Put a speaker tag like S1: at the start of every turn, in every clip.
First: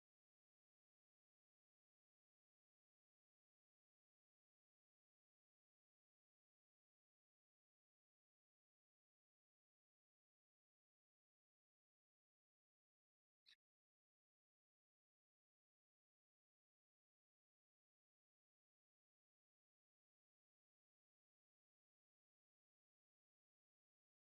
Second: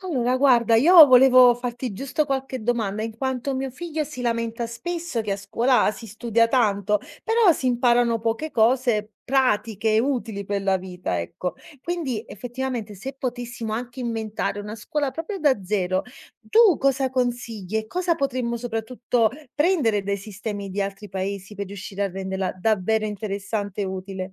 S1: Allora, guarda, io volevo farti giusto qualche domanda, in quanto mio figlio si lamenta spesso che a scuola si studia tanto, però si imparano poche cose pratiche e utili per la vita, ecco. Quindi, effettivamente, se potessimo anche inventare una scuola proprio da zero, tu cosa consigli e cosa potremmo soprattutto prendere dai sistemi di altri paesi per riuscire a renderla davvero interessante e utile?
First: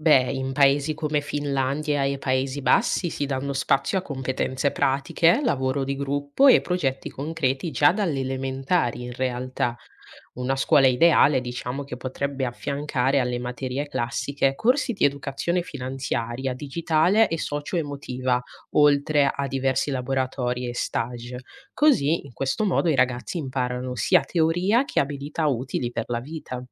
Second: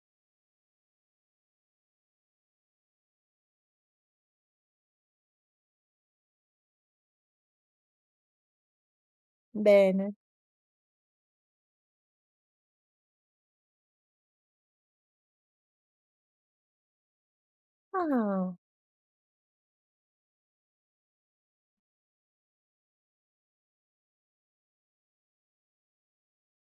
S2: Beh, in paesi come Finlandia e Paesi Bassi si danno spazio a competenze pratiche, lavoro di gruppo e progetti concreti già dalle elementari in realtà.
S1: Bene.
S2: Una scuola ideale, diciamo, che potrebbe affiancare alle materie classiche corsi di educazione finanziaria, digitale e socio-emotiva,
S1: Ah.
S2: oltre a diversi laboratori e stage. Così, in questo modo, i ragazzi imparano sia teoria che abilità utili per la vita.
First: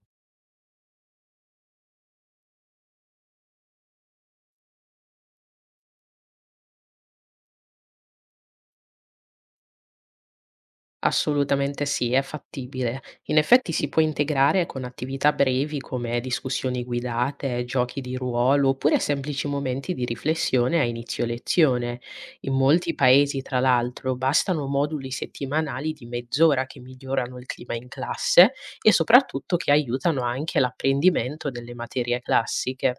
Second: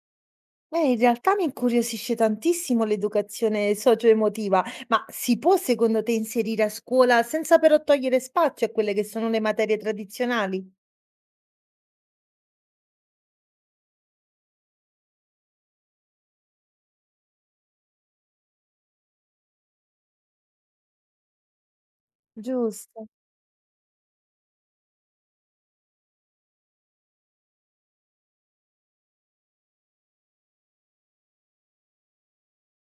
S1: Beh, in realtà mi incuriosisce tantissimo l'educazione socio-emotiva, ma si può secondo te inserire a scuola senza però togliere spazio a quelle che sono le materie tradizionali?
S2: Assolutamente sì, è fattibile. In effetti si può integrare con attività brevi come discussioni guidate, giochi di ruolo oppure semplici momenti di riflessione a inizio lezione. In molti
S1: Giusto.
S2: paesi, tra l'altro, bastano moduli settimanali di mezz'ora che migliorano il clima in classe e soprattutto che aiutano anche l'apprendimento delle materie classiche.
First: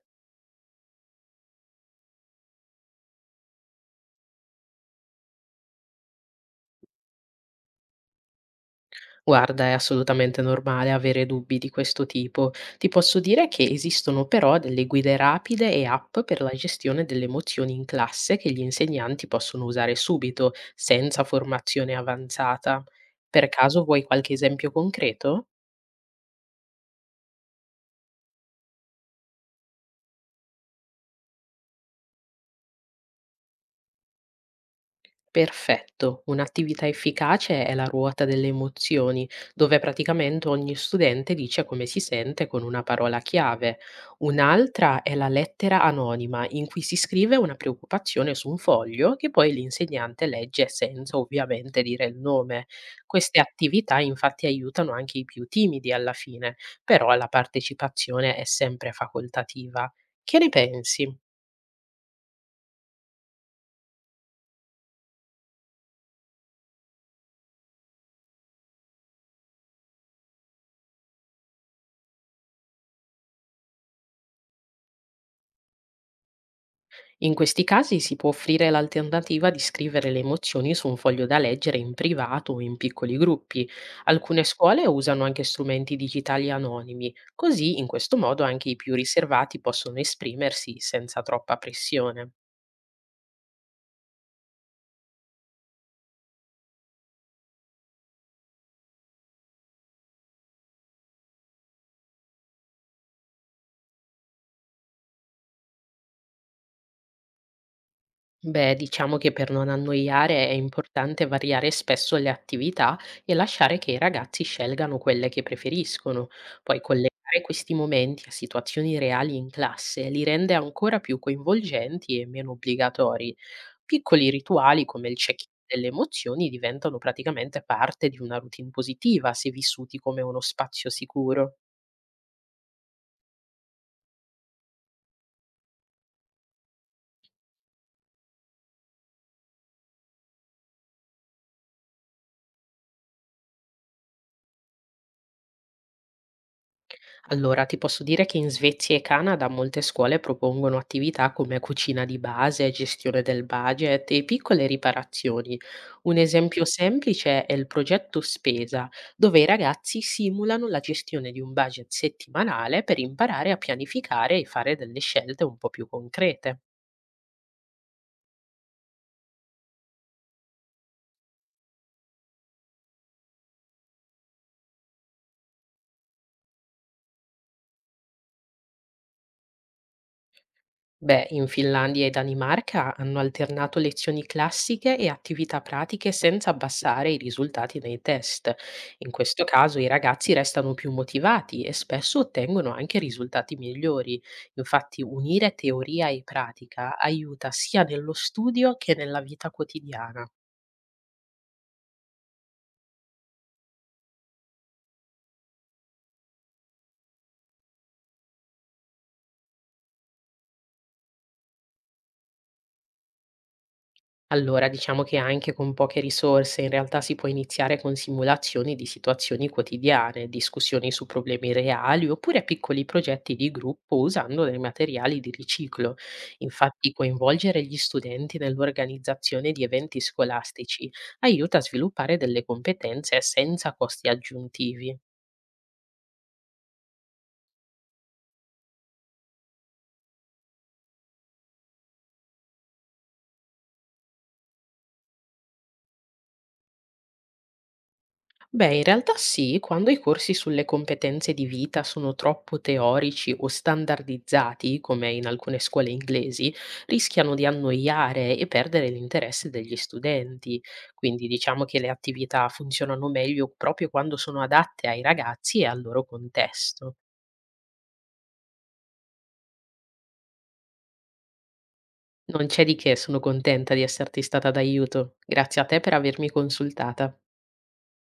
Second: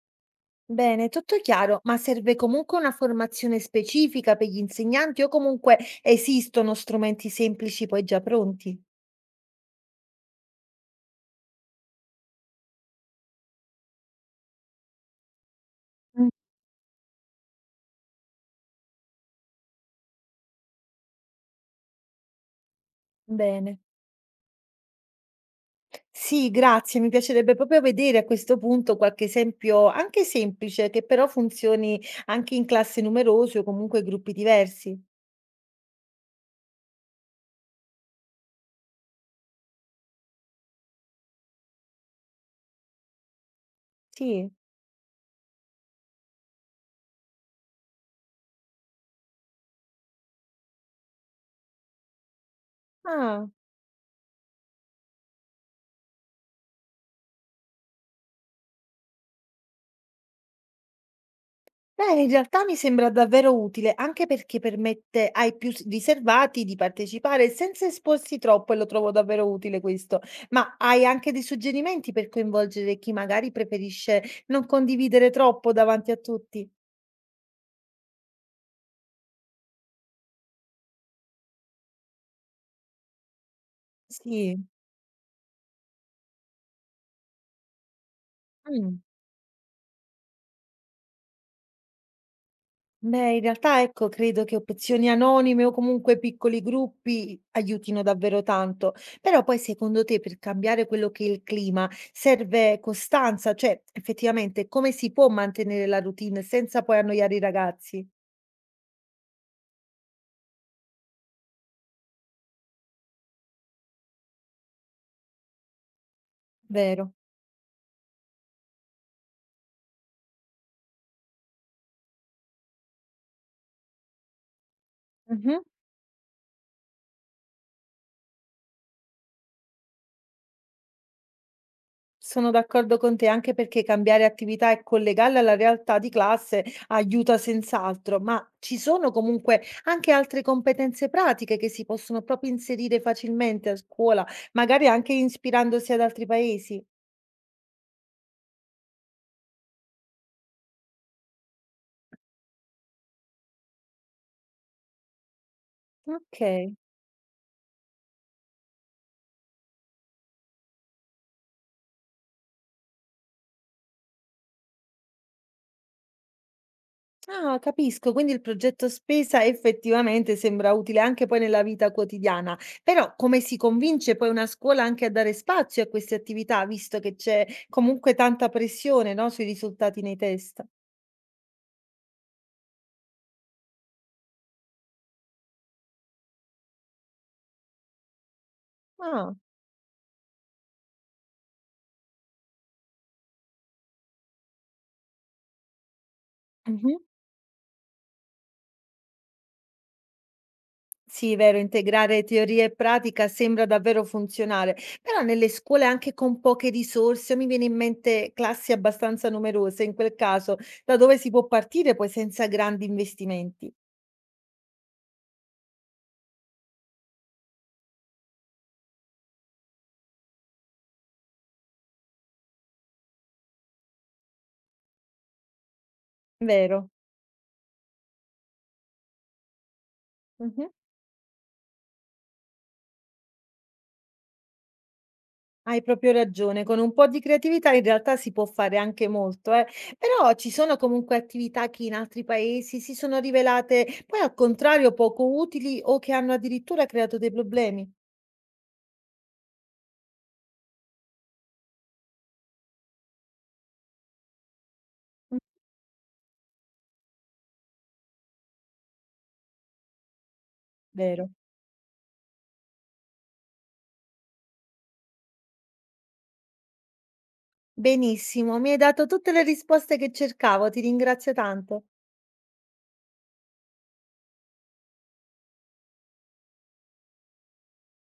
S1: Bene, tutto chiaro, ma serve comunque una formazione specifica per gli insegnanti o comunque esistono strumenti semplici poi già pronti?
S2: Guarda, è assolutamente normale avere dubbi di questo tipo. Ti posso dire che esistono però delle guide rapide e app
S1: Mm.
S2: per la gestione delle emozioni in classe che gli insegnanti possono usare subito, senza formazione avanzata. Per
S1: Bene.
S2: caso vuoi qualche esempio concreto?
S1: Sì, grazie, mi piacerebbe proprio vedere a questo punto qualche esempio anche semplice che però funzioni anche in classi numerose o comunque gruppi diversi.
S2: Perfetto, un'attività efficace è la ruota delle emozioni, dove praticamente ogni studente dice come si sente con una parola chiave.
S1: Sì.
S2: Un'altra è la lettera anonima, in cui si scrive una preoccupazione su un foglio che poi l'insegnante legge senza ovviamente dire il nome. Queste
S1: Ah,
S2: attività infatti aiutano anche i più timidi alla fine, però la partecipazione è sempre facoltativa. Che ne pensi?
S1: beh, in realtà mi sembra davvero utile, anche perché permette ai più s riservati di partecipare senza esporsi troppo e lo trovo davvero utile questo. Ma hai anche dei suggerimenti per coinvolgere chi magari preferisce non condividere troppo davanti a tutti?
S2: In questi casi si può offrire l'alternativa di scrivere le emozioni su un foglio da leggere in privato o in piccoli gruppi. Alcune
S1: Sì.
S2: scuole usano anche strumenti digitali anonimi, così in questo modo anche i più
S1: Mh.
S2: riservati possono esprimersi senza troppa pressione.
S1: Beh, in realtà ecco, credo che opzioni anonime o comunque piccoli gruppi aiutino davvero tanto. Però poi secondo te per cambiare quello che è il clima serve costanza? Cioè, effettivamente, come si può mantenere la routine senza poi annoiare i ragazzi?
S2: Beh, diciamo che per non annoiare è importante variare spesso le attività e lasciare che i ragazzi scelgano quelle che preferiscono. Poi
S1: Vero.
S2: collegare questi momenti a situazioni reali in classe li rende ancora più coinvolgenti e meno obbligatori. Piccoli rituali come il check-in
S1: Mhm.
S2: delle emozioni diventano praticamente parte di una routine positiva se vissuti come uno spazio sicuro.
S1: Sono d'accordo con te anche perché cambiare attività e collegarle alla realtà di classe aiuta senz'altro, ma ci sono comunque anche altre competenze pratiche che si possono proprio inserire facilmente a scuola, magari anche ispirandosi ad altri paesi.
S2: Allora, ti posso dire che in Svezia e Canada molte scuole propongono attività come cucina di base, gestione del budget e piccole riparazioni. Un esempio
S1: Ok.
S2: semplice è il progetto Spesa, dove i ragazzi simulano la gestione di un budget settimanale per imparare a pianificare e fare delle scelte un po' più concrete.
S1: Ah, capisco, quindi il progetto spesa effettivamente sembra utile anche poi nella vita quotidiana, però come si convince poi una scuola anche a dare spazio a queste attività, visto che c'è comunque tanta pressione, no, sui risultati nei test?
S2: Beh, in Finlandia e Danimarca hanno alternato lezioni classiche e attività pratiche senza abbassare i risultati nei test. In
S1: Ah.
S2: questo caso i ragazzi restano più motivati e spesso ottengono anche risultati migliori. Infatti, unire teoria e pratica
S1: Mh-mh.
S2: aiuta sia nello studio che nella vita quotidiana.
S1: Sì, vero, integrare teoria e pratica sembra davvero funzionale, però nelle scuole anche con poche risorse, mi viene in mente classi abbastanza numerose, in quel caso da dove si può partire poi senza grandi investimenti?
S2: Allora, diciamo che anche con poche risorse in realtà si può iniziare con simulazioni di situazioni quotidiane, discussioni su problemi reali oppure piccoli progetti di gruppo usando dei materiali di riciclo.
S1: Vero.
S2: Infatti, coinvolgere gli studenti nell'organizzazione di eventi
S1: Mh-mh.
S2: scolastici aiuta a sviluppare delle competenze senza costi aggiuntivi.
S1: Hai proprio ragione, con un po' di creatività in realtà si può fare anche molto, eh. Però ci sono comunque attività che in altri paesi si sono rivelate poi al contrario poco utili o che hanno addirittura creato dei problemi.
S2: Beh, in realtà sì, quando i corsi sulle competenze di vita sono troppo teorici o standardizzati, come in
S1: Mh,
S2: alcune scuole inglesi, rischiano di annoiare e perdere l'interesse degli studenti. Quindi
S1: vero.
S2: diciamo che le attività funzionano meglio proprio quando sono adatte ai ragazzi e al loro contesto.
S1: Benissimo, mi hai dato tutte le risposte che cercavo, ti ringrazio tanto.
S2: Non c'è di che, sono contenta di esserti stata d'aiuto. Grazie a te per avermi consultata.